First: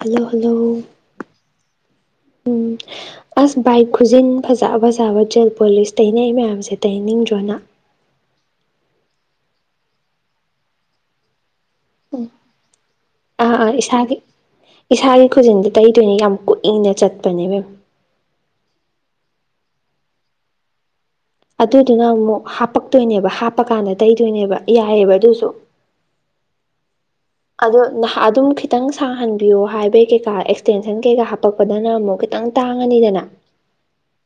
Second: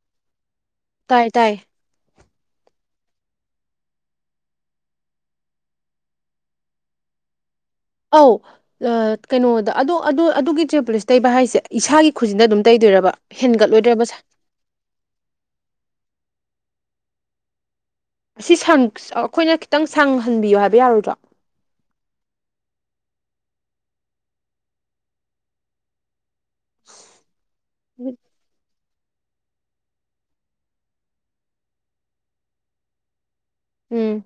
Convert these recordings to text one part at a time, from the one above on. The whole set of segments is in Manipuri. ꯍꯜꯂꯣ ꯍꯜꯂꯣ ꯇꯥꯏꯌꯦ ꯇꯥꯏꯌꯦ ꯎꯝ ꯑꯁ ꯕꯥꯏ ꯈꯨꯖꯤꯟ ꯐꯥꯖ ꯐꯥꯖꯕ ꯖꯦꯜ ꯄꯣꯂꯤꯁ ꯇꯩꯅꯩ ꯃꯌꯥꯝꯁꯦ ꯇꯩꯅꯅꯤꯡꯗ꯭ꯔꯣ ꯅꯪ ꯑꯧ ꯑꯥ ꯀꯩꯅꯣꯗ ꯑꯗꯣ ꯑꯗꯨ ꯑꯗꯨ ꯑꯗꯨꯒꯤ ꯖꯦꯜ ꯄꯨꯂꯤꯁ ꯇꯩꯕ ꯍꯥꯏꯁꯦ ꯏꯁꯥꯒꯤ ꯈꯨꯖꯤꯟꯗ ꯑꯗꯨꯝ ꯇꯩꯗꯣꯏꯔꯕ ꯑꯥ ꯑꯥ ꯍꯦꯟꯒꯠꯂꯣꯏꯗ꯭ꯔꯕ ꯏꯁꯥꯒꯤ ꯏꯁꯥꯒꯤ ꯈꯨꯖꯤꯟꯗ ꯇꯩꯗꯣꯏꯅꯦ ꯌꯥꯝ ꯀꯨꯏꯅ ꯆꯠꯄꯅꯦ ꯏꯕꯦꯝꯃ ꯑꯁꯤ ꯁꯪ ꯑꯩꯈꯣꯏꯅ ꯈꯤꯇꯪ ꯁꯪꯍꯟꯕꯤꯌꯨ ꯍꯥꯏꯕ ꯌꯥꯔꯣꯏꯗ꯭ꯔꯣ ꯑꯗꯨꯗꯨꯅ ꯑꯃꯨꯛ ꯍꯥꯞꯄꯛ ꯇꯣꯏꯅꯦꯕ ꯍꯥꯞꯄ ꯀꯥꯟꯗ ꯇꯩꯗꯣꯏꯅꯦꯕ ꯌꯥꯏꯑꯦꯕ ꯑꯗꯣꯏꯁꯨ [inaudible] ꯑꯗꯣ ꯅꯍꯥ ꯑꯗꯨꯝꯈꯤ ꯈꯤꯇꯪ ꯁꯥꯍꯟꯕꯤꯌꯣ ꯍꯥꯏꯕꯩ ꯀꯩꯀꯥ ꯑꯦꯛꯁꯇꯦꯟꯁꯟ ꯀꯩꯀꯥ ꯍꯥꯞꯄꯛꯄꯗꯅ ꯑꯃꯨꯛ ꯈꯤꯇꯪ ꯇꯥꯡꯉꯅꯤꯗꯅ ꯎꯝ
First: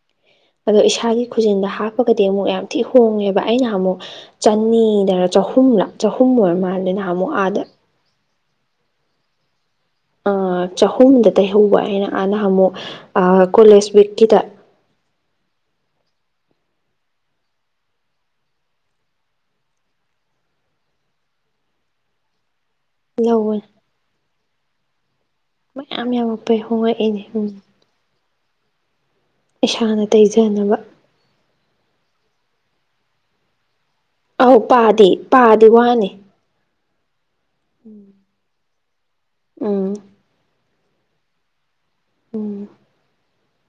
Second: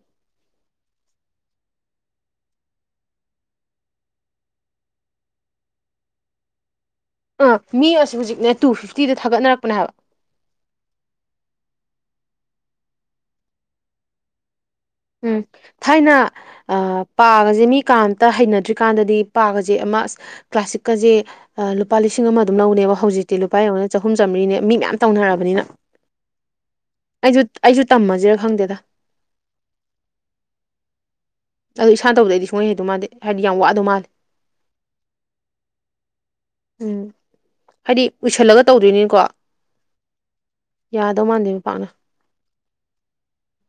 ꯑꯗꯣ ꯏꯁꯥꯒꯤ ꯈꯨꯖꯤꯟꯗ ꯍꯥꯞꯄꯒꯗꯤ ꯑꯃꯨꯛ ꯌꯥꯝ ꯊꯤ ꯍꯣꯡꯉꯦꯕ ꯑꯩꯅ ꯅꯍꯥꯟꯃꯨꯛ ꯆꯅꯤꯗꯔ ꯆꯍꯨꯝꯂ ꯆꯍꯨꯝ ꯑꯣꯏꯔ ꯃꯥꯜꯂꯦꯅ ꯑꯥ ꯃꯤꯑꯁꯤ ꯍꯧꯖꯤꯛꯅꯦ ꯇꯨ ꯐꯤꯐꯇꯤꯗ ꯊꯥꯒꯠꯅꯔꯛꯄꯅꯦ ꯍꯥꯏꯕ ꯑꯥ ꯆꯍꯨꯝꯗ ꯇꯩꯍꯧꯕ ꯑꯩꯅ ꯅꯍꯥꯃꯨꯛ ꯑꯥ ꯀꯣꯂꯦꯖ ꯋꯤꯛꯀꯤꯗ ꯎꯝ ꯊꯥꯏꯅ ꯑꯥ ꯄꯥꯒꯁꯦ ꯃꯤ ꯀꯥꯝꯇ ꯍꯩꯅꯗ꯭ꯔꯤꯀꯥꯟꯗꯗꯤ ꯄꯥꯒꯁꯦ ꯑꯃ ꯑꯁ ꯀ꯭ꯂꯥꯁꯤꯛꯀꯁꯦ ꯂꯨꯄꯥ ꯂꯤꯁꯤꯡ ꯑꯃ ꯑꯗꯨꯝ ꯂꯧꯅꯦꯕ ꯍꯧꯖꯤꯛꯇꯤ ꯂꯨꯄꯥ ꯂꯧꯕꯅꯦ ꯌꯦꯎꯅꯦ ꯆꯍꯨꯝ ꯆꯥꯝꯃꯔꯤꯅꯦ ꯃꯤ ꯃꯌꯥꯝ ꯇꯧꯅꯔꯕꯅꯤꯅ ꯃꯌꯥꯝ ꯌꯥꯝꯃꯛꯄꯩ ꯍꯣꯡꯉꯛꯏꯅꯦ ꯑꯩꯁꯨ ꯎꯝ ꯑꯩꯁꯨ ꯇꯝꯃꯁꯤꯔꯥ ꯈꯪꯗꯦꯗ ꯏꯁꯥꯅ ꯇꯩꯖꯅꯕ ꯑꯗꯣ ꯏꯁꯥꯅ ꯇꯧꯕꯗ ꯑꯩꯗꯤ ꯁꯨꯡꯍꯩ ꯍꯩꯗꯧ ꯃꯥꯟꯗꯦ ꯍꯥꯏꯗꯤ ꯌꯥꯝ ꯋꯥꯗꯧ ꯃꯥꯜꯂꯤ ꯑꯧ ꯄꯥꯗꯤ ꯄꯥꯗꯤ ꯋꯥꯅꯤ ꯎꯝ ꯎꯝ ꯍꯥꯏꯗꯤ ꯎꯏꯁꯜꯂꯒ ꯇꯧꯗꯣꯏꯅꯤꯀꯣ ꯎꯝ ꯌꯥꯗꯧ ꯃꯥꯟꯗꯦ ꯄꯥꯛꯅ ꯎꯝ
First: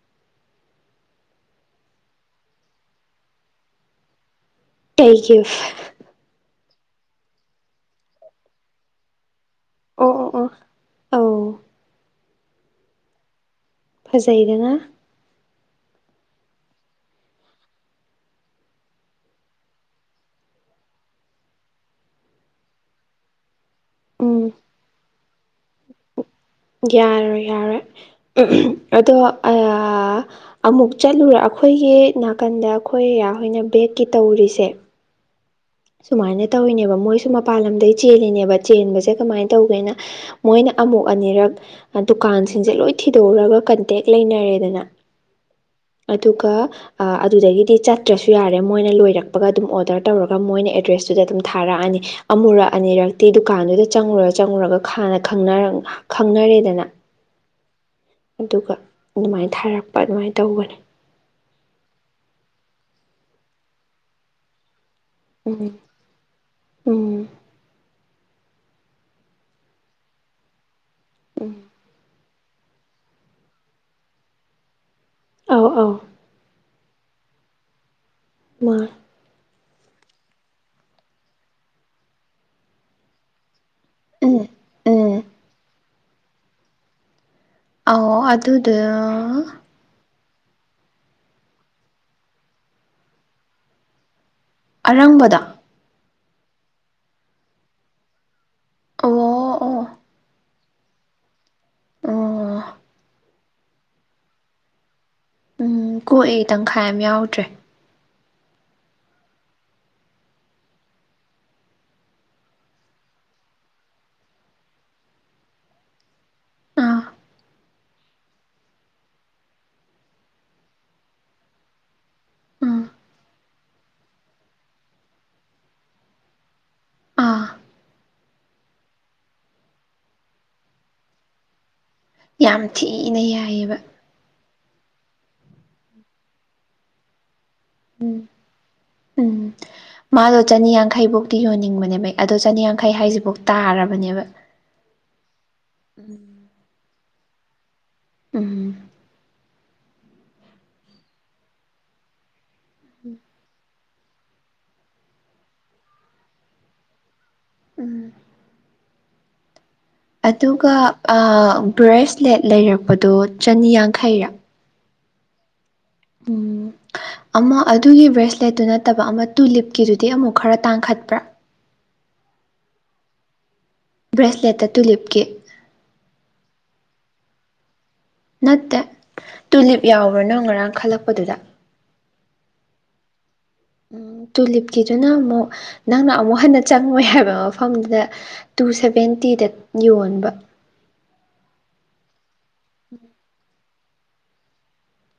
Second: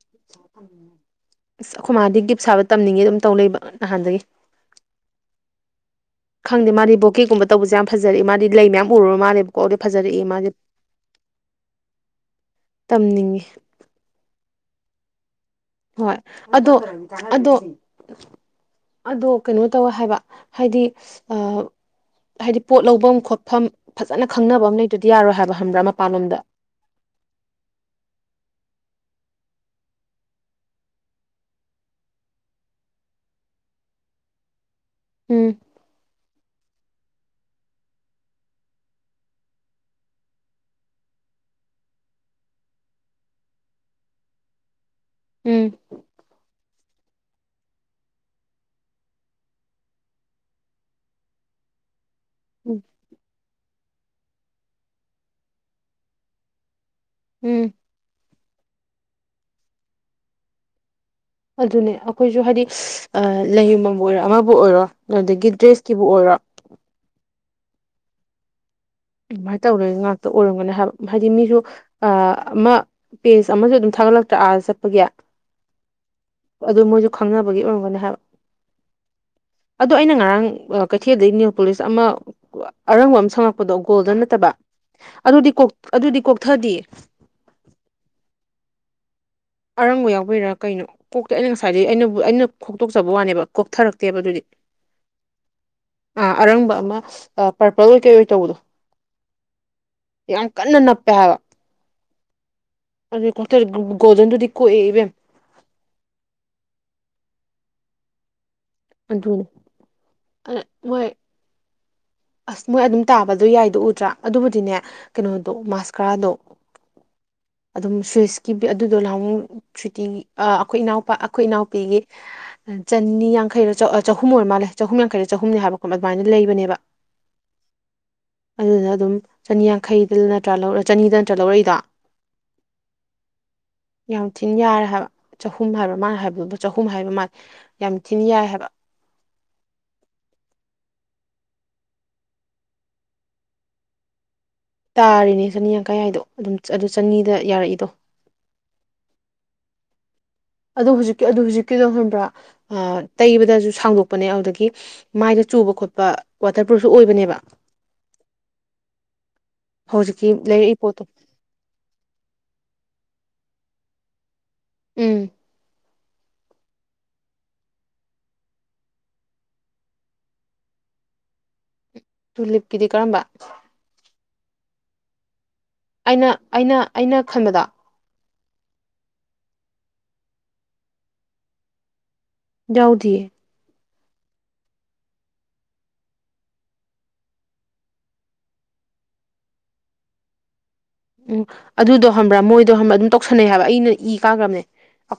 [inaudible] ꯏꯁ ꯑꯩꯈꯣꯏ ꯃꯥꯗꯤ ꯒꯤꯞ ꯁꯥꯕ ꯇꯝꯅꯤꯡꯉꯦ ꯑꯗꯨꯝ ꯇꯧ ꯂꯩꯕ ꯅꯍꯥꯟꯗꯒꯤ ꯀꯩ ꯒꯤꯞ ꯈꯪꯗꯦ ꯃꯥꯗꯤ ꯕꯣꯀꯦꯒꯨꯝꯕ ꯇꯧꯕꯁꯦ ꯌꯥꯝ ꯐꯖꯩ ꯃꯥꯗꯤ ꯂꯩ ꯃꯌꯥꯝ ꯎꯔꯨꯔ ꯃꯥꯜꯂꯦ ꯀꯣꯛꯗꯤ ꯑꯣ ꯐꯖꯔꯛꯏ ꯑꯣ ꯑꯣ ꯃꯥꯒꯤ ꯑꯧ ꯇꯝꯅꯤꯡꯉꯦ ꯐꯖꯩꯗꯅ ꯍꯣꯏ ꯑꯗꯣ ꯑꯗꯣ ꯑꯗꯣ ꯀꯩꯅꯣ ꯇꯧꯋꯦ ꯍꯥꯏꯕ ꯍꯥꯏꯗꯤ ꯑꯥ ꯍꯥꯏꯗꯤ ꯄꯣꯠ ꯂꯧꯚꯝ ꯈꯣꯠꯐꯝ ꯐꯖꯅ ꯎꯝ ꯈꯪꯅꯕ ꯑꯃ ꯂꯩꯇꯗꯤ ꯌꯥꯔꯣꯏ ꯍꯥꯏꯕ ꯈꯕ꯭ꯔꯥ ꯃꯄꯥꯟꯂꯝꯗ ꯌꯥꯔꯣꯏ ꯌꯥꯔꯣꯏ ꯑꯗꯣ ꯑꯥ ꯑꯃꯨꯛ ꯆꯠꯂꯨꯔ ꯑꯩꯈꯣꯏꯒꯤ ꯅꯥꯀꯟꯗ ꯑꯩꯈꯣꯏ ꯌꯥꯍꯣꯏꯅ ꯕꯦꯛꯀꯤ ꯇꯧꯔꯤꯁꯦ ꯎꯝ ꯁꯨꯃꯥꯏꯅ ꯇꯧꯋꯤꯅꯦꯕ ꯃꯣꯏꯁꯨ ꯃꯄꯥꯟ ꯂꯝꯗꯩ ꯆꯦꯜꯂꯤꯅꯦꯕ ꯆꯦꯟꯕꯁꯦ ꯀꯃꯥꯏꯅ ꯇꯧꯒꯦꯗ ꯃꯣꯏꯅ ꯑꯃꯨꯛ ꯑꯅꯤꯔꯛ ꯗꯨꯀꯥꯟꯁꯤꯡꯁꯦ ꯂꯣꯏ ꯊꯤꯗꯣꯛꯎꯔꯒ ꯀꯟꯇꯦꯛ ꯂꯩꯅꯔꯦꯗꯅ ꯎꯝ ꯑꯗꯨꯒ ꯑꯥ ꯑꯗꯨꯗꯒꯤꯗꯤ ꯆꯠꯇ꯭ꯔꯁꯨ ꯌꯥꯔꯦ ꯃꯣꯏꯅ ꯂꯣꯏꯔꯛꯄꯒ ꯑꯗꯨꯝ ꯑꯣꯗꯔ ꯇꯧꯔꯒ ꯃꯣꯏꯅ ꯑꯦꯗ꯭ꯔꯦꯁꯇꯨꯗ ꯑꯗꯨꯝ ꯊꯥꯔꯛꯑꯅꯤ ꯑꯃꯨꯔꯛ ꯎꯝ ꯑꯅꯤꯔꯛꯇꯤ ꯗꯨꯀꯥꯟꯗꯨꯗ ꯆꯪꯉꯨꯔ ꯆꯪꯉꯨꯔꯒ ꯍꯥꯟꯅ ꯈꯪꯅꯔꯛ ꯈꯪꯅꯔꯦꯗꯅ ꯎꯝ ꯑꯗꯨꯒ ꯑꯗꯨꯃꯥꯏꯟ ꯊꯥꯔꯛꯄ ꯑꯗꯨꯃꯥꯏꯟ ꯇꯧꯕꯅꯤ ꯑꯗꯨꯅꯦ ꯑꯩꯈꯣꯏꯁꯨ ꯍꯥꯏꯗꯤ ꯑꯥ ꯂꯩ ꯌꯣꯟꯕꯝꯕꯨ ꯑꯣꯏꯔꯣ ꯑꯃꯕꯨ ꯑꯣꯏꯔꯣ ꯑꯗꯒꯤ ꯎꯝ ꯗ꯭ꯔꯦꯁꯀꯤꯕꯨ ꯑꯣꯏꯔꯣ ꯎꯝ ꯑꯗꯨꯃꯥꯏꯟ ꯇꯧꯅꯩ ꯉꯥꯛꯇ ꯑꯣꯏꯔꯝꯒꯅꯤ ꯍꯥꯏꯕ ꯍꯥꯏꯗꯤ ꯎꯝ ꯃꯤꯁꯨ ꯑ ꯑꯃ ꯄꯦꯖ ꯑꯃꯁꯨ ꯑꯗꯨꯝ ꯊꯥꯒꯠꯂꯛꯇ꯭ꯔ ꯑꯥ ꯆꯠꯄꯒꯤ ꯑꯥꯎ ꯑꯥꯎ ꯑꯗꯨ ꯃꯣꯏꯁꯨ ꯈꯪꯅꯕꯒꯤ ꯑꯣꯏꯔꯝꯒꯅꯤ ꯍꯥꯏꯕ ꯃꯥ ꯑꯗꯣ ꯑꯩꯅ ꯉꯔꯥꯡ ꯑꯥ ꯀꯩꯊꯦꯜꯗꯒꯤ ꯅꯦꯜ ꯄꯣꯂꯤꯁ ꯑꯃ ꯑꯔꯪꯕ ꯑꯃ ꯁꯪꯉꯛꯄ ꯄꯗꯣ ꯒꯣꯜꯗꯟ ꯎꯝ ꯅꯠꯇꯕ ꯎꯝ ꯑꯗꯨꯗꯤ ꯀꯣꯛ ꯑꯗꯨꯗꯤ ꯀꯣꯛꯊꯗꯤꯌꯦ ꯑꯧ ꯑꯗꯨꯗꯣ ꯑꯔꯪꯕ ꯌꯥꯎꯕꯩꯔꯥ ꯀꯩꯅꯣ ꯀꯣꯛꯇꯦ ꯑꯩꯅ ꯉꯁꯥꯏꯗꯤ ꯑꯩꯅꯕꯨ ꯑꯩꯅ ꯈꯣꯛꯇꯣꯛꯆꯕ ꯋꯥꯅꯦꯕ ꯀꯣꯛꯊꯔꯛꯇꯦꯕ ꯑꯗꯨꯗꯤ ꯑꯔꯪꯕꯗꯥ ꯑꯥ ꯑꯔꯪꯕ ꯑꯃ ꯄꯔꯄꯜ ꯑꯣꯏ ꯀꯩ ꯑꯣꯏ ꯇꯧꯕꯗꯣ ꯑꯣ ꯑꯣ ꯌꯥꯝ ꯀꯟꯅ ꯅꯞꯄꯦ ꯍꯥꯏꯕ ꯑꯥ ꯑꯗꯨ ꯀꯣꯛꯇ ꯒꯣꯜꯗꯟꯗꯨꯗꯤ ꯀꯣꯛꯏ ꯏꯕꯦꯝꯃ ꯎꯝ ꯀꯣꯛꯑꯦ ꯇꯪꯈꯥꯏꯑꯃ ꯌꯥꯎꯗ꯭ꯔꯦ ꯑꯗꯨ ꯑ ꯃꯣꯏ ꯑꯁ ꯃꯣꯏ ꯑꯗꯨꯝ ꯇꯥꯕꯗꯣ ꯌꯥꯏꯗꯣ ꯎꯗ꯭ꯔꯥ ꯑꯗꯨꯕꯨꯗꯤꯅꯦ ꯀꯩꯅꯣꯗꯣ ꯃꯥꯁꯀꯥꯔꯥꯗꯣ ꯑꯥ ꯑꯗꯨꯝ ꯁ꯭ꯋꯤꯁꯀꯤ ꯕꯦꯠ ꯑꯗꯨꯗꯣ ꯅꯍꯥꯟꯃꯨꯛ ꯁꯨꯇꯤ ꯑꯥ ꯑꯩꯈꯣꯏ ꯏꯅꯥꯎꯄꯥ ꯑꯩꯈꯣꯏ ꯏꯅꯥꯎꯄꯤꯒꯤ ꯎꯝ ꯆꯅꯤ ꯌꯥꯡꯈꯩꯔ ꯆꯥ ꯆꯍꯨꯝ ꯑꯣꯏꯔ ꯃꯥꯜꯂꯦ ꯆꯍꯨꯝ ꯌꯥꯡꯈꯩꯗ ꯆꯍꯨꯝꯅꯤ ꯍꯥꯏꯕ ꯑꯗꯨꯃꯥꯏꯅ ꯂꯩꯕꯅꯦꯕ ꯑꯥ ꯑꯗꯨꯗꯨꯅ ꯑꯗꯨꯝ ꯆꯅꯤꯌꯥꯡꯈꯩꯗ ꯅꯠꯇ꯭ꯔ ꯂꯧꯔꯛ ꯆꯅꯤꯗ ꯅꯠꯇ꯭ꯔ ꯂꯧꯔꯛꯏꯗꯣ ꯌꯥꯝ ꯊꯤꯅ ꯌꯥꯏꯑꯦꯕ ꯌꯥꯝ ꯊꯤꯅ ꯌꯥꯔꯦ ꯍꯥꯏꯕ ꯆꯍꯨꯝ ꯍꯥꯏꯕ ꯃꯥꯅ ꯍꯥꯏꯕꯗꯨꯕꯨ ꯆꯍꯨꯝ ꯍꯥꯏꯕ ꯃꯥ ꯌꯥꯝ ꯊꯤꯅ ꯌꯥꯏ ꯍꯥꯏꯕ ꯎꯝ ꯃꯥꯗꯣ ꯆꯅꯤꯌꯥꯡꯈꯩꯕꯧꯇꯤ ꯌꯣꯟꯅꯤꯡꯕꯅꯦꯕ ꯑꯗꯣ ꯆꯅꯤꯌꯥꯡꯈꯩ ꯍꯥꯏꯁꯤꯕꯨꯛ ꯇꯥꯔꯕꯅꯦꯕ ꯇꯥꯔꯤꯅꯦ ꯆꯅꯤ ꯌꯥꯡꯈꯩ ꯍꯥꯏꯗꯣ ꯑꯗꯨꯝ ꯑꯗꯨ ꯆꯅꯤꯗ ꯌꯥꯔꯛꯏꯗꯣ ꯎꯝ ꯑꯗꯨ ꯍꯧꯖꯤꯛꯀꯤ ꯑꯗꯨ ꯍꯧꯖꯤꯛꯀꯤꯗꯣ ꯈꯪꯕ꯭ꯔꯥ ꯇꯩꯕꯗꯁꯨ ꯁꯥꯡꯗꯣꯛ ꯄꯅꯦ ꯑꯗꯨꯗꯒꯤ ꯃꯥꯏꯗ ꯆꯨꯕ ꯈꯣꯠꯄ ꯋꯥꯇꯔ ꯄ꯭ꯔꯨꯐꯁꯨ ꯑꯣꯏꯕꯅꯦꯕ ꯎꯝ ꯍꯧꯖꯤꯛꯀꯤ ꯑꯗꯨꯒ ꯂꯩꯔꯛꯏ ꯄꯣꯠꯇꯣ ꯑꯥ ꯕ꯭ꯔꯦꯁꯂꯦꯠ ꯂꯩꯔꯛꯄꯗꯣ ꯆꯅꯤꯌꯥꯡꯈꯩꯔꯥ ꯎꯝ ꯎꯝ ꯑꯃ ꯑꯗꯨꯒꯤ ꯕ꯭ꯔꯦꯁꯂꯦꯠꯇꯨ ꯅꯠꯇꯕ ꯑꯃ ꯇꯨꯂꯤꯞꯀꯤꯗꯨꯗꯤ ꯑꯃꯨꯛ ꯈꯔ ꯇꯥꯡꯈꯠꯄ꯭ꯔꯥ ꯇꯨꯂꯤꯞꯀꯤꯗꯤ ꯀꯔꯝꯕ ꯕ꯭ꯔꯦꯁꯂꯦꯠꯇ ꯇꯨꯂꯤꯞꯀꯤ ꯑꯩꯅ ꯑꯩꯅ ꯑꯩꯅ ꯈꯟꯕꯗꯣ ꯅꯠꯇꯦ ꯇꯨꯂꯤꯞ ꯌꯥꯎꯕ꯭ꯔꯥ ꯅꯪ ꯉꯔꯥꯡ ꯈꯜꯂꯛꯄꯗꯨꯗ ꯌꯥꯎꯗꯤꯌꯦ ꯎꯝ ꯇꯨꯂꯤꯞꯀꯤꯗꯨꯅ ꯑꯃꯨꯛ ꯅꯪꯅ ꯑꯃꯨꯛ ꯍꯟꯅ ꯆꯪꯉꯣꯏ ꯍꯥꯏꯕ ꯃꯐꯝꯗꯨꯗ ꯇꯨ ꯁꯚꯦꯟꯇꯤꯗ ꯌꯣꯟꯕ ꯎꯝ ꯑꯗꯨꯗꯣ ꯈꯪꯕ꯭ꯔꯥ ꯃꯣꯏꯗꯣ ꯈꯪꯕ꯭ꯔꯥ ꯑꯗꯨꯝ ꯇꯧꯁꯟꯅꯩ ꯍꯥꯏꯕ ꯑꯩꯅ ꯏ ꯀꯥꯈ꯭ꯔꯕꯅꯦ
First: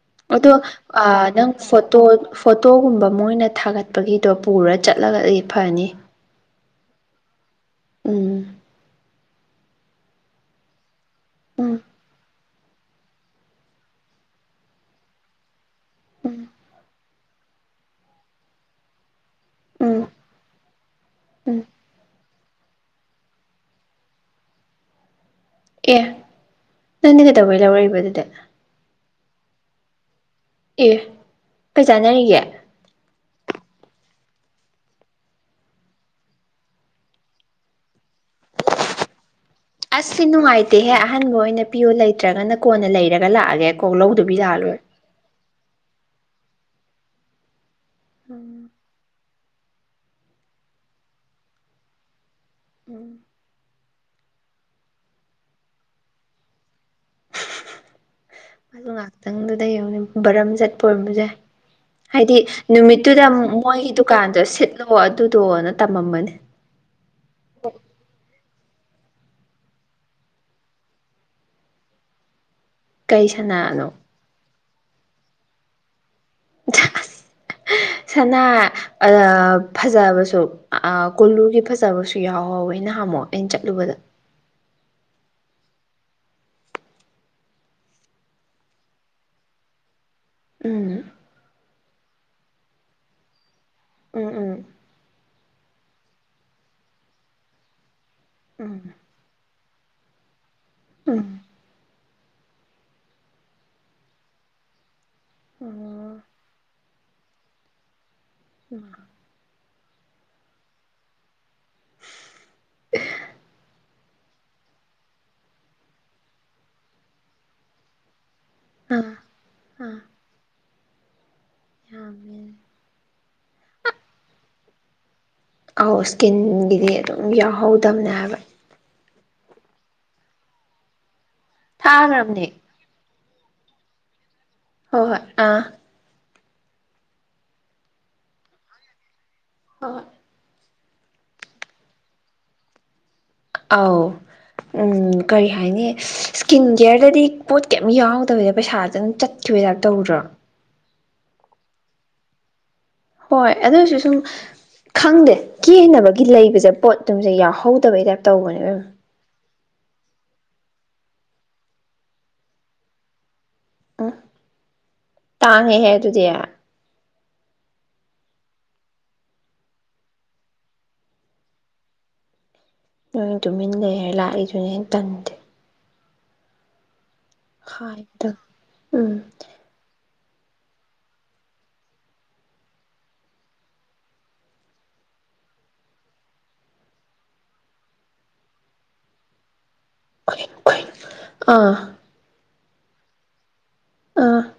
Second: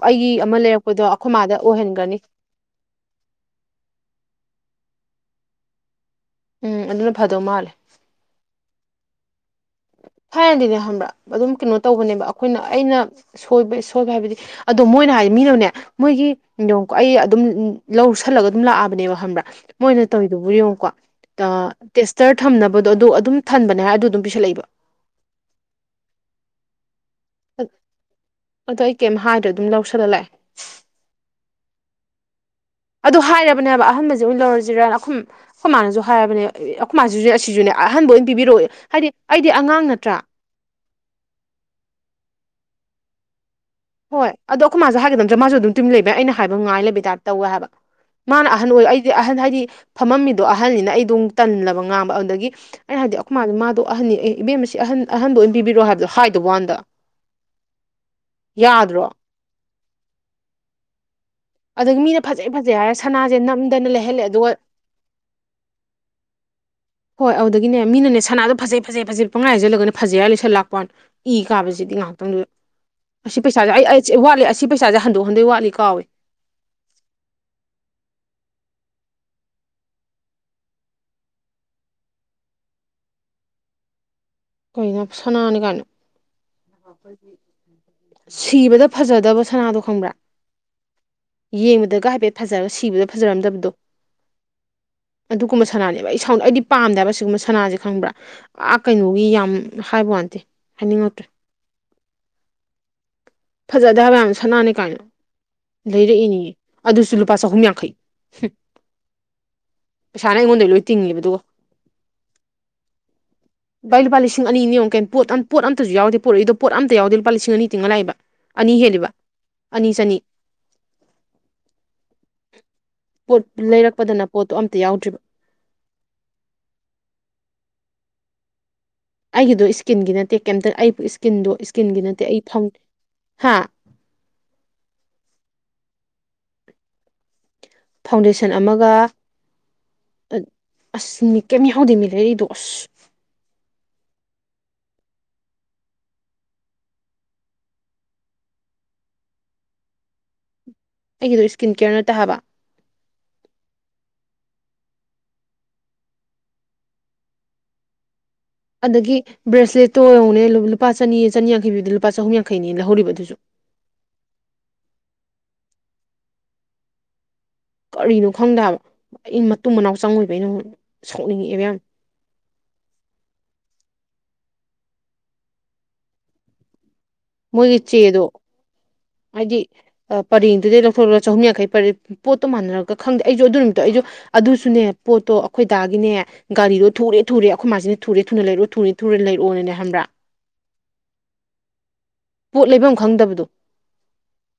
ꯑꯩꯒꯤ ꯑꯗꯣ ꯑꯃ ꯂꯩꯔꯛꯄꯗꯣ ꯑꯩꯈꯣꯏ ꯅꯪ ꯃꯥꯗ ꯐꯣꯇꯣ ꯑꯣꯏꯍꯟꯒꯅꯤ ꯐꯣꯇꯣꯒꯨꯝꯕ ꯃꯣꯏꯅ ꯊꯥꯒꯠꯄꯒꯤꯗꯣ ꯄꯨꯔ ꯆꯠꯂꯒꯗꯤ ꯐꯅꯤ ꯎꯝ ꯑꯗꯨꯅ ꯐꯗꯧ ꯃꯥꯜꯂꯦ ꯎꯝ ꯊꯥꯏꯅꯗꯤꯅꯦ ꯈꯪꯕ꯭ꯔꯥ ꯑꯗꯨꯝ ꯀꯩꯅꯣ ꯎꯝ ꯇꯧꯕꯅꯦꯕ ꯑꯛ ꯑꯩꯈꯣꯏꯅ ꯑꯩꯅ ꯁꯣꯏꯕ ꯁꯣꯏꯕ ꯍꯥꯏꯕꯗꯤ ꯑꯗꯣ ꯃꯣꯏꯅ ꯍꯥꯏꯗꯤ ꯃꯤꯅꯅꯦ ꯃꯣꯏꯒꯤꯀꯣ ꯑꯩ ꯑꯗꯨꯝ ꯂꯧꯁꯜꯂꯒ ꯑꯗꯨꯝ ꯂꯥꯛꯑꯕꯅꯦꯕ ꯈꯪꯕ꯭ꯔꯥ ꯎꯝ ꯃꯣꯏꯅ ꯇꯧꯔꯤꯗꯨꯕꯨ ꯌꯦꯡꯉꯨꯀꯣ ꯎꯝ ꯑꯥ ꯇꯦꯁ ꯇꯔ ꯊꯝꯅꯕꯗꯣ ꯑꯗꯣ ꯑꯗꯨꯝ ꯊꯟꯕꯅꯦ ꯍꯥꯏꯔ ꯑꯗꯨ ꯑꯗꯨꯝ ꯄꯤꯁꯜꯂꯛꯏꯕ ꯑꯦ ꯅꯪꯗꯤ ꯀꯩꯗꯧꯕꯩ ꯂꯧꯔꯛꯏꯕ ꯑꯗꯨꯗꯤ ꯑꯗꯣ ꯑꯩ ꯀꯦꯝ ꯍꯥꯏꯗ꯭ꯔꯦ ꯑꯗꯨꯝ ꯂꯧꯁꯤꯜꯂ ꯂꯥꯛꯑꯦ ꯑꯦ ꯀꯩ ꯆꯥꯟꯅꯔꯤꯒꯦ ꯑꯗꯨ ꯍꯥꯏꯔꯕꯅꯦꯕ ꯑꯍꯟꯕꯖꯦ ꯑꯣꯏꯅ ꯂꯧꯔꯖꯤꯔ ꯑꯈꯨꯝ ꯑꯩꯈꯣꯏ ꯃꯥꯅꯁꯨ ꯍꯥꯏꯔꯕꯅꯦꯕ ꯑꯩꯈꯣꯏ ꯃꯥꯖꯤꯖꯨ ꯑꯁꯤꯖꯨꯅꯦ ꯑꯍꯟꯕ ꯑꯣꯏꯅ ꯄꯤꯕꯤꯔꯛꯑꯣ ꯑꯦ ꯍꯥꯏꯗꯤ ꯑꯩꯗꯤ ꯑꯉꯥꯡ ꯑꯁ ꯅꯠꯇ꯭ꯔꯥ ꯁꯤ ꯅꯨꯡꯉꯥꯏꯇꯦꯍꯦ ꯑꯍꯟꯕ ꯑꯣꯏꯅ ꯄꯤꯌꯣ ꯂꯩꯇ꯭ꯔꯒꯅ ꯀꯣꯟꯅ ꯂꯩꯔꯒ ꯂꯥꯛꯑꯒꯦ ꯀꯣꯛ ꯍꯣꯏ ꯂꯧꯗꯕꯤ ꯑꯗꯣ ꯂꯥꯛꯑꯔꯣꯏ ꯑꯩꯈꯣꯏ ꯃꯥꯖꯨ ꯍꯥꯏꯒꯗꯝ ꯃꯥꯁꯨ ꯑꯗꯨꯝ ꯇꯨꯝ ꯂꯩꯕꯩ ꯑꯩꯅ ꯍꯥꯏꯕ ꯉꯥꯏ ꯂꯩꯕ ꯇꯥꯏꯞ ꯇꯧꯋꯦ ꯍꯥꯏꯕ ꯃꯥꯅ ꯎꯝ ꯑꯍꯟ ꯑꯣꯏ ꯑꯩꯗꯤ ꯑꯍꯟ ꯍꯥꯏꯗꯤ ꯐꯝꯃꯝꯃꯤꯗꯣ ꯑꯍꯜꯅꯤꯅ ꯑꯩꯗꯣꯃꯨ ꯇꯜꯂꯕ ꯉꯥꯡꯕ ꯑꯗꯨꯗꯒꯤ ꯑꯩꯅ ꯎꯝ ꯍꯥꯏꯗꯤ ꯑꯩꯈꯣꯏ ꯃꯥ ꯃꯥꯗꯣ ꯑꯍꯟꯅꯤ ꯑꯦ ꯏꯕꯦꯝꯃ ꯁꯤ ꯑꯍꯟ ꯑꯍꯟꯗꯣ ꯑꯣꯏ ꯄꯤꯕꯤꯔꯛꯑꯣ ꯍꯥꯏꯕꯗꯣ ꯍꯥꯏꯗ ꯋꯥꯟꯅꯤꯗ ꯉꯥꯛꯇꯪꯗꯨꯗ ꯌꯦꯡꯉꯨꯅꯦ ꯕꯔꯝ ꯆꯠꯄ ꯑꯣꯏꯔꯝꯕꯁꯨ ꯌꯥꯏ ꯑꯗꯒꯤ ꯃꯤꯅ ꯍꯥꯏꯗꯤ ꯐꯖꯩ ꯐꯖꯩ ꯍꯥꯏꯔ ꯅꯨꯃꯤꯠꯇꯨꯗ ꯁꯅꯥꯁꯦ ꯅꯝꯗꯅ ꯃꯣꯏꯒꯤ ꯂꯩꯍꯜꯂꯦ ꯗꯨꯀꯥꯟꯗꯣ ꯑꯗꯨꯒ ꯁꯤꯠꯂꯣ ꯑꯗꯨꯗꯣꯅ ꯇꯝꯃꯝꯃꯅꯤ ꯍꯣꯏ ꯑꯗꯨꯗꯒꯤꯅꯦ ꯃꯤꯅꯅꯦ ꯁꯅꯥꯗꯣ ꯐꯖꯩ ꯐꯖꯩ ꯐꯖꯩ ꯄꯨꯡꯍꯥꯏ ꯍꯥꯏꯖꯜꯂꯒꯅꯦ ꯐꯖꯩ ꯍꯥꯏꯔ ꯂꯩꯁꯜꯂꯥꯛꯄꯋꯥꯟꯅꯦ ꯏ ꯀꯥꯕꯁꯤꯗꯤ ꯉꯥꯛꯇꯪꯗꯨꯗ ꯀꯩ ꯑꯁꯤ ꯄꯩꯁꯥꯁꯦ ꯑꯩ ꯁꯅꯥꯅꯣ ꯑꯩ ꯋꯥꯠꯂꯤ ꯑꯁꯤ ꯄꯩꯁꯥꯁꯦ ꯍꯟꯗꯣꯛ ꯍꯟꯗꯣꯏ ꯋꯥꯠꯂꯤ ꯀꯥꯎꯋꯦ [inaudible] ꯁꯅꯥ ꯑꯥ ꯐꯖꯕꯁꯨ ꯑꯥ ꯀꯣꯂꯨꯒꯤ ꯐꯖꯕꯁꯨ ꯌꯥꯎꯍꯧꯋꯦ ꯅꯥꯍꯥꯟꯃꯨꯛ ꯑꯩꯟ ꯆꯠꯂꯨꯕꯗ ꯀꯩꯅꯣ ꯁꯅꯥꯅꯤ ꯀꯥꯏꯅ ꯁꯤꯕꯗ ꯐꯖꯗꯕ ꯁꯅꯥꯗꯣ ꯈꯪꯕ꯭ꯔꯥ ꯎꯝ ꯌꯦꯡꯕꯗꯒ ꯍꯥꯏꯐꯦꯠ ꯐꯖꯔ ꯁꯤꯕꯗ ꯐꯖꯔꯝꯗꯕꯗꯣ ꯎꯝ ꯑꯗꯨꯒꯨꯝꯕ ꯁꯅꯥꯅꯦꯕ ꯑꯩ ꯁꯥꯎꯅ ꯑꯩꯗꯤ ꯄꯥꯝꯗꯦ ꯍꯥꯏꯕ ꯑꯁꯤꯒꯨꯝꯕ ꯁꯅꯥꯁꯦ ꯈꯪꯕ꯭ꯔꯥ ꯑꯥ ꯎꯝ ꯀꯩꯅꯣꯒꯤ ꯌꯥꯝ ꯎꯝ ꯍꯥꯏꯕꯣꯎꯅꯟꯇꯦ ꯎꯝ ꯍꯥꯏꯅꯤꯡꯉꯛꯇ꯭ꯔꯦ ꯐꯖꯗꯦ ꯍꯥꯏꯕ ꯌꯥꯝ ꯁꯅꯥꯅꯤ ꯀꯥꯏꯅ ꯎꯝ ꯂꯩꯔꯛꯏꯅꯦꯌꯦ ꯑꯗꯨꯁꯨ ꯂꯨꯄꯥ ꯆꯍꯨꯝ ꯌꯥꯡꯈꯩ ꯍꯨꯝ ꯎꯝ ꯄꯩꯁꯥꯅ ꯑꯩꯉꯣꯟꯗꯩ ꯂꯣꯏ ꯇꯤꯡꯉꯤꯕ ꯑꯗꯨꯒ ꯕꯥꯏ ꯂꯨꯄꯥ ꯂꯤꯁ ꯄꯨꯡ ꯑꯅꯤꯅꯤ ꯌꯦꯡꯎ ꯀꯩꯝ ꯄꯣꯠ ꯑꯝ ꯄꯣꯠ ꯑꯝꯇꯁꯨ ꯌꯥꯎꯗꯦ ꯄꯨꯔꯛꯏꯗꯣ ꯄꯣꯠ ꯑꯝ ꯌꯥꯎꯗꯦ ꯄꯨꯔꯛꯏꯗꯨ ꯂꯨꯄꯥ ꯂꯤꯁꯤꯡ ꯑꯅꯤ ꯇꯤꯡꯉ ꯂꯥꯛꯏꯕ ꯑꯅꯤ ꯑꯣ ꯍꯦꯜꯂꯤꯕ ꯑꯥ ꯑꯅꯤ ꯑꯥ ꯆꯅꯤ ꯌꯥꯝꯃꯦ ꯄꯣꯠ ꯂꯩꯔꯛꯄꯗꯅ ꯄꯣꯠꯇꯨ ꯑꯝꯇ ꯌꯥꯎꯗ꯭ꯔꯤꯕ ꯑꯧ ꯁ꯭ꯀꯤꯟꯒꯤꯗꯤ ꯑꯗꯨꯝ ꯌꯥꯎꯍꯧꯗꯝꯅꯦ ꯍꯥꯏꯕ ꯑꯩꯒꯤꯗꯣ ꯏꯁꯀꯤꯟꯒꯤ ꯅꯠꯇꯦ ꯀꯩꯝꯇ ꯑꯩꯕꯨ ꯏꯁꯀꯤꯟꯗꯣ ꯏꯁꯀꯤꯟꯒꯤ ꯅꯠꯇꯦ ꯑꯩ ꯊꯥꯈ꯭ꯔꯕꯅꯦ ꯐꯪ ꯍꯥ ꯍꯣꯏ ꯍꯣꯏ ꯑꯥ ꯐꯥꯎꯟꯗꯦꯁꯟ ꯑꯃꯒ ꯍꯣ ꯍꯣꯏ ꯑꯁ ꯃꯤ ꯀꯩꯝ ꯌꯥꯎꯍꯧꯗꯦ ꯃꯤ ꯂꯩꯔꯤꯗꯣ ꯑꯁ ꯑꯥꯎ ꯎꯝ ꯀꯔꯤ ꯍꯥꯏꯅꯤ ꯁ꯭ꯀꯤꯟ ꯀꯤꯌꯔꯗꯗꯤ ꯄꯣꯠ ꯀꯩꯝ ꯌꯥꯎꯗꯕꯤꯗ ꯄꯩꯁꯥꯗꯪ ꯆꯠꯈꯤꯕꯩ ꯇꯥꯏꯞ ꯇꯧꯗ꯭ꯔꯣ ꯑꯩꯒꯤꯗꯨ ꯁ꯭ꯀꯤꯟ ꯀꯤꯌꯔ ꯅꯠꯇꯦ ꯍꯥꯢꯕ ꯍꯣꯏ ꯑꯗꯣꯏꯁꯨ ꯁꯨꯝ ꯈꯪꯗꯦ ꯀꯦꯅꯕꯒꯤ ꯂꯩꯕꯖꯦ ꯄꯣꯠꯇꯨꯝꯖꯦ ꯌꯥꯎꯍꯧꯗꯕꯩ ꯇꯥꯏꯞ ꯇꯧꯕꯅꯦꯕ ꯑꯗꯒꯤ ꯕ꯭ꯔꯦꯁꯂꯦꯠꯇꯣ ꯌꯦꯡꯉꯨꯅꯦ ꯂꯨꯄꯥ ꯆꯅꯤ ꯆꯅꯤꯌꯥꯡꯈꯩ ꯄꯤꯕꯗꫭ ꯂꯨꯄꯥ ꯆꯍꯨꯝ ꯌꯥꯡꯈꯩꯅꯤ ꯂꯧꯍꯧꯔꯤꯕ ꯑꯗꯨꯁꯨ ꯎꯝ ꯇꯥꯡꯉꯦꯍꯦ ꯑꯗꯨꯗꯤ ꯀꯔꯤꯅꯣ ꯈꯪꯗꯦ ꯍꯥꯏꯕ ꯑꯩ ꯃꯇꯨꯡ ꯃꯅꯥꯎ ꯆꯪꯉꯣꯏꯕ ꯑꯩꯅ ꯁꯥꯎꯅꯤꯡꯉꯛꯑꯦꯕ ꯌꯥꯝ ꯅꯣꯏ ꯇꯨꯃꯤꯟ ꯂꯩꯔ ꯂꯥꯛꯏꯗꯨꯅ ꯍꯦꯟ ꯇꯟꯗꯦ ꯃꯣꯏꯒꯤ ꯆꯦꯗꯣ ꯍꯥꯏꯕꯗ ꯎꯝ ꯍꯥꯏꯗꯤ ꯄꯔꯦꯡꯗꯨꯗꯩ ꯂꯧꯊꯣꯛꯂꯒ ꯆꯍꯨꯝ ꯌꯥꯡꯈꯩ ꯄꯔꯦꯡ ꯄꯣꯠꯇꫭ ꯃꯥꯟꯅꯔꯒ ꯈꯪꯗꯦ ꯑꯩꯖꯨ ꯑꯗꯨ ꯅꯨꯃꯤꯠꯇꯣ ꯑꯩꯖꯨ ꯑꯗꯨꯁꯨꯅꯦ ꯄꯣꯠꯇꯣ ꯑꯈꯣꯏꯗꯥꯒꯤꯅꯦ ꯒꯥꯔꯤꯗꯣ ꯊꯨꯔꯦ ꯊꯨꯔꯦ ꯑꯈꯣꯏ ꯃꯥꯁꯤꯅ ꯊꯨꯔꯦ ꯊꯨꯔꯦ ꯊꯨꯅ ꯂꯩꯔꯑꯣ [unintelligible] ꯂꯩꯔꯛꯑꯣꯅꯅꯦ ꯈꯪꯕ꯭ꯔ ꯀꯩ ꯀꯩꯅꯣ ꯑꯥ ꯄꯣꯠ ꯂꯩꯕꯝ ꯈꯪꯗꯕꯗꯣ ꯑ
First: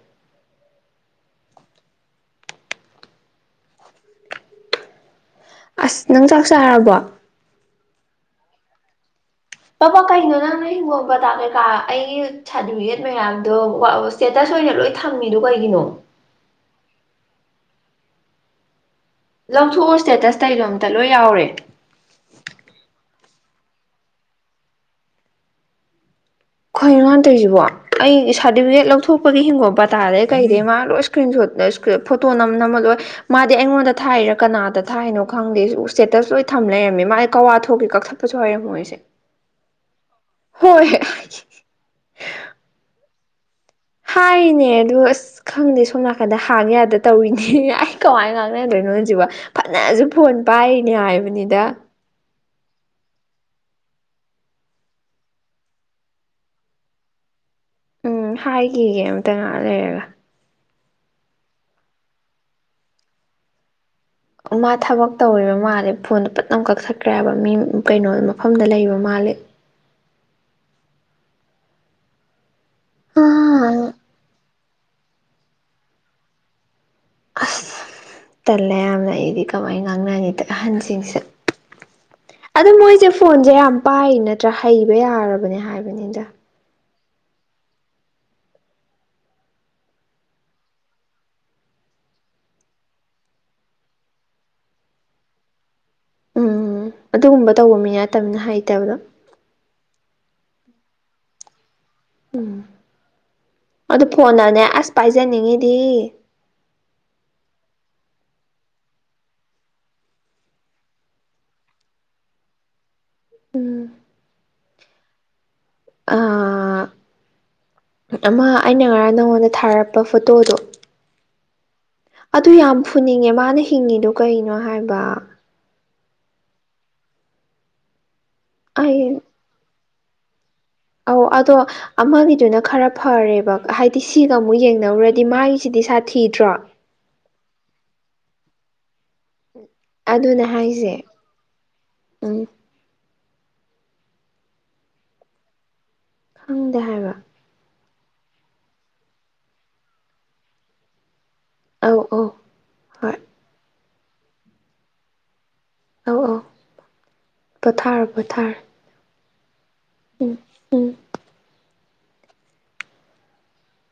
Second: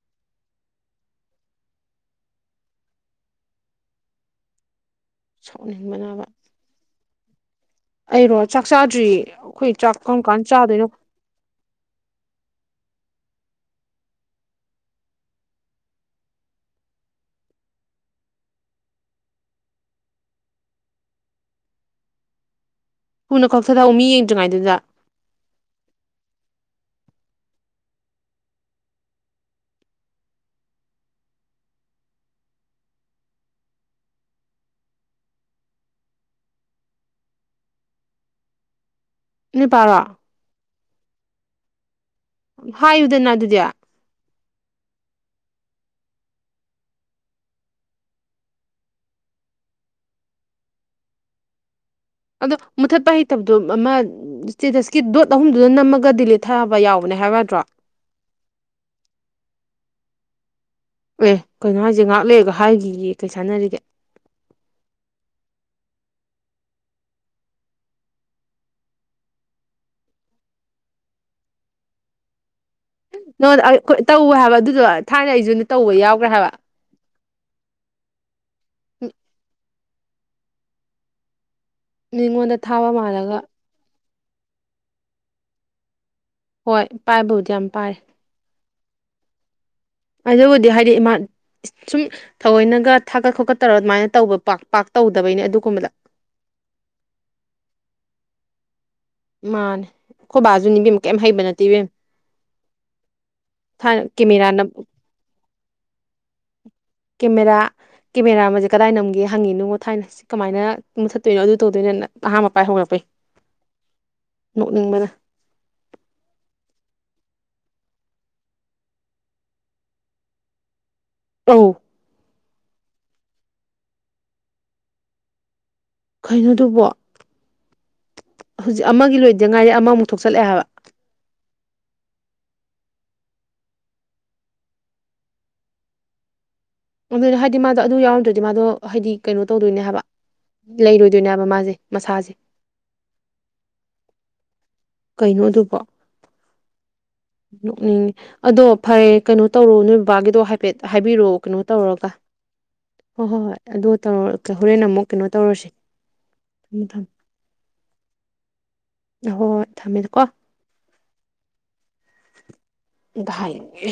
ꯑꯥꯁ ꯁꯥꯎꯅꯤꯡꯕꯅꯕ ꯅꯪ ꯆꯥꯛ ꯆꯥꯔꯕꯣ ꯑꯩꯔꯣ ꯆꯥꯛ ꯆꯥꯗ꯭ꯔꯤꯌꯦ [inaudible] ꯀꯩꯅꯣ ꯅꯪ ꯂꯩꯕꯣ ꯄꯗꯥ ꯀꯩꯀꯥ ꯑꯩꯒꯤ ꯁꯥꯔꯇꯤꯐꯤꯀꯦꯠ ꯃꯌꯥꯝꯗꯣ [unintelligible] ꯁ꯭ꯇꯦꯇꯁ ꯑꯣꯏꯅ ꯂꯣꯏ ꯊꯝꯃꯤꯗꯨ ꯀꯩꯒꯤꯅꯣ ꯂꯧꯊꯣꯛꯑꯣ ꯁ꯭ꯇꯦꯇꯁꯇꯩꯗꯣ ꯑꯝꯇ ꯂꯣꯏ ꯌꯥꯎꯔꯦ ꯊꯨꯅ ꯀꯛꯊꯠꯂꯧ ꯃꯤ ꯌꯦꯡꯗ꯭ꯔꯤꯉꯩꯗꯨꯗ ꯀꯩꯅꯣ ꯃꯥ ꯇꯩꯖꯤꯕꯣ ꯑꯩ ꯁꯥꯔꯇꯤꯐꯤꯀꯦꯠ ꯂꯧꯊꯣꯛꯄꯒꯤ ꯍꯤꯡꯒꯣꯟ ꯄꯇꯥꯗꯩ ꯀꯩꯗꯩ ꯃꯥ ꯂꯣꯏ ꯏꯁꯀ꯭ꯔꯤꯟ ꯁꯣꯠ [unintelligible] ꯐꯣꯇꯣ ꯅꯝ ꯅꯝꯃ ꯂꯣꯏ ꯃꯥꯗꯤ ꯑꯩꯉꯣꯟꯗ ꯊꯥꯏꯔ ꯀꯅꯥꯗ ꯊꯥꯏꯅꯣ ꯈꯪꯗꯦ ꯏꯁꯇꯦꯇꯁ ꯂꯣꯏ ꯊꯝ ꯂꯩꯔꯝꯃꯦ ꯃꯥ ꯑꯩ ꯀꯋꯥ ꯊꯣꯛꯈꯤ ꯀꯛꯊꯠ ꯄꯁꯨ ꯍꯩꯔꯝꯃꯣꯏ ꯑꯁꯦ ꯅꯣꯏ ꯕꯥꯔꯣ ꯍꯥꯏꯌꯨꯗꯅ ꯑꯗꯨꯗꯤ ꯍꯥꯏꯔꯤꯅꯦ ꯑꯗꯨ ꯑꯁ ꯈꯪꯗꯦ ꯁꯣꯝ ꯅꯥꯀꯟꯗ ꯍꯥꯡ ꯌꯥꯗ ꯇꯧꯔꯤꯅꯤ ꯑꯩ ꯀꯃꯥꯏꯅ ꯉꯥꯡꯅꯗꯣꯏꯅꯣ ꯑꯁꯤꯕꯣ ꯐꯅꯖꯨ ꯐꯣꯟ ꯄꯥꯏꯔꯤꯅꯤ ꯍꯥꯏꯕꯅꯤꯗ ꯑꯗꯣ ꯃꯨꯠꯊꯠꯄ ꯍꯩꯇꯕꯗꯣ ꯑꯃ ꯏꯁꯇꯦꯇꯁꯀꯤ ꯗꯣꯠ ꯑꯍꯨꯝꯗꯨꯗ ꯅꯝꯃꯒ ꯗꯤꯂꯤꯠ ꯊꯥꯕ ꯌꯥꯎꯕꯅꯦ ꯍꯥꯏꯌꯨ ꯌꯥꯗ꯭ꯔꯣ ꯎꯝ ꯍꯥꯏꯈꯤꯒꯦ ꯑꯝꯇ ꯉꯥꯏꯍꯛ ꯂꯩꯔꯒ ꯑꯦ ꯀꯩꯅꯣ ꯍꯥꯏꯖꯦ ꯉꯥꯍꯛ ꯂꯩꯔꯒ ꯍꯥꯏꯒꯤꯒꯦꯌꯦ ꯀꯩ ꯆꯥꯟꯅꯔꯤꯒꯦ ꯃꯥ ꯊꯕꯛ ꯇꯧꯔꯤꯕ ꯃꯥꯜꯂꯦ ꯐꯣꯟꯗꯣ ꯄꯠ ꯂꯥꯎ ꯀꯛꯊꯠꯈ꯭ꯔꯦ ꯍꯥꯏꯕ ꯃꯤ ꯀꯩꯅꯣ ꯃꯐꯝꯗ ꯂꯩꯕ ꯃꯥꯜꯂꯦ ꯅꯉꯣꯟꯗ ꯑꯥ [unintelligible] ꯇꯧꯋꯦ ꯍꯥꯏꯕ ꯑꯗꯨꯗꯣ ꯊꯥꯏꯅ ꯑꯩꯖꯨ ꯇꯧꯕ ꯌꯥꯎꯒ꯭ꯔꯦ ꯍꯥꯏꯕ ꯑꯁ ꯇꯜꯂꯦ ꯌꯥꯝꯅ ꯑꯩꯗꯤ ꯀꯃꯥꯏꯟ ꯉꯥꯡꯅꯅꯤ ꯑꯍꯟꯁꯤꯡꯁꯦ ꯃꯤꯉꯣꯟꯗ ꯑꯗꯣ ꯊꯥꯕ ꯃꯣꯏꯖꯦ ꯃꯥꯜꯂꯒ ꯐꯣꯟꯖꯦ ꯌꯥꯝ ꯄꯥꯏ ꯅꯠꯇ꯭ꯔ ꯍꯩꯕ ꯌꯥꯔꯕꯅꯦ ꯍꯥꯏꯕꯅꯤꯗ ꯍꯣꯏ ꯄꯥꯏꯕꯕꯨꯗꯤ ꯌꯥꯝ ꯄꯥꯏ ꯑꯗꯨꯕꯨꯗꯤ ꯍꯥꯏꯗꯤ ꯏꯃꯥꯟ ꯁꯨꯝ ꯊꯋꫭꯏꯅꯒ ꯊꯥꯒꯠ ꯈꯣꯠꯀꯠ ꯇꯧꯔ ꯑꯗꯨꯃꯥꯏꯅ ꯇꯧꯕ ꯄꯥꯛ ꯄꯥꯛ ꯇꯧꯗꯕꯩꯅꯦ ꯑꯗꯨꯒꯨꯝꯕꯗ ꯎꯝ ꯑꯗꯨꯒꯨꯝꯕ ꯇꯧꯕ ꯃꯤ ꯅꯠꯇꯝꯅꯤꯅ ꯍꯩꯇꯕꯗꯣ ꯃꯥꯅꯦ ꯑꯈꯣꯏ ꯕꯥꯖꯨꯅꯦ ꯏꯕꯦꯝꯃ ꯀꯩꯝ ꯍꯩꯕ ꯅꯠꯇꯦ ꯏꯕꯦꯝꯃ ꯎꯝ ꯊꯥꯏꯅ ꯑꯗꯨ ꯐꯣꯟꯅꯅꯦ ꯀꯦꯃꯦꯔꯥꯅ ꯑꯁ ꯄꯥꯏꯖꯅꯤꯡꯉꯤꯗꯤ ꯀꯦꯃꯦꯔꯥ ꯀꯦꯃꯦꯔꯥ [unintelligible] ꯀꯗꯥꯏ ꯅꯝꯒꯦ ꯍꯪꯉꯤꯅꯤꯉꯣ ꯊꯥꯏꯅ ꯀꯃꯥꯏꯅ ꯃꯨꯊꯠꯇꯣꯏꯅꯣ ꯑꯗꯨ ꯇꯧꯗꯣꯏꯅꯣꯅ ꯑꯍꯥꯟꯕ ꯄꯥꯥꯏ ꯍꯧꯔꯛꯄꯩ ꯑ ꯅꯣꯛꯅꯤꯡꯕꯅ ꯑ ꯑꯃ ꯑꯩꯅ ꯉꯔꯥꯡ ꯅꯉꯣꯟꯗ ꯊꯥꯔꯛꯄ ꯐꯣꯇꯣꯗꯣ ꯎꯝ ꯑꯗꯨ ꯌꯥꯝ ꯐꯨꯅꯤꯡꯉꯦ ꯃꯥꯅ ꯍꯤꯡꯉꯤꯗꯣ ꯀꯩꯅꯣ ꯍꯥꯏꯕ ꯀꯩꯅꯣꯗꯨꯕꯣ ꯍꯧꯖꯤꯛ ꯑꯃꯒꯤ ꯑꯩ ꯂꯣꯏꯗ ꯉꯥꯏꯔꯤ ꯑꯃꯃꯨꯛ ꯊꯣꯛꯆꯠꯂꯛꯑꯦ ꯍꯥꯏꯕ ꯑꯧ ꯑꯗꯣ ꯑꯃꯒꯤꯗꯨꯅ ꯈꯔ ꯐꯔꯦꯕ ꯍꯥꯏꯗꯤ ꯁꯤꯒ ꯑꯃꯨꯛ ꯌꯦꯡꯅꯔꯨꯔꯗꯤ ꯃꯥꯒꯤꯁꯤꯗꯤ ꯁꯥꯊꯤꯗ꯭ꯔꯣ ꯑꯗꯨꯅꯦ ꯍꯥꯏꯗꯤ ꯃꯥꯗꯣ ꯑꯗꯨ ꯌꯥꯎꯔꯝꯗ꯭ꯔꯗꯤ ꯃꯥꯗꯣ ꯍꯥꯏꯗꯤ ꯀꯩꯅꯣ ꯇꯧꯗꯣꯏꯅꯦ ꯍꯥꯏꯕ ꯑꯗꯨꯅꯦ ꯍꯥꯏꯁꯦ ꯂꯩꯔꯣꯏꯗꯣꯏꯅꯦ ꯍꯥꯏꯕ ꯃꯥꯖꯦ ꯃꯁꯥꯖꯦ ꯎꯝ ꯀꯩꯅꯣ ꯑꯗꯨꯕꯣ ꯈꯪꯗꯦ ꯍꯥꯏꯕ ꯅꯣꯛꯅꯤꯡꯅꯦ ꯑꯗꯣ ꯐꯔꯦ ꯀꯩꯅꯣ ꯇꯧꯔꯣ ꯅꯣꯏ ꯕꯕꯥꯒꯤꯗꯣ ꯍꯥꯏꯐꯦꯠ ꯍꯥꯏꯕꯤꯔꯣ ꯀꯩꯅꯣ ꯑꯧ ꯇꯧꯔꯒ ꯑꯧ ꯍꯣꯏ ꯍꯣꯏ ꯍꯣꯏ ꯑꯗꯣ ꯇꯧꯔ ꯍꯣꯔꯦꯟ ꯑꯃꯨꯛ ꯀꯩꯅꯣ ꯇꯧꯔꯁꯤ ꯑꯧ ꯑꯧ ꯄꯣꯊꯥꯔꯣ ꯄꯣꯊꯥꯔ ꯍꯣ ꯍꯣꯏ ꯊꯝꯃꯦꯗ ꯀꯣ ꯎꯝ ꯕꯥꯏꯌꯤꯡꯉꯦ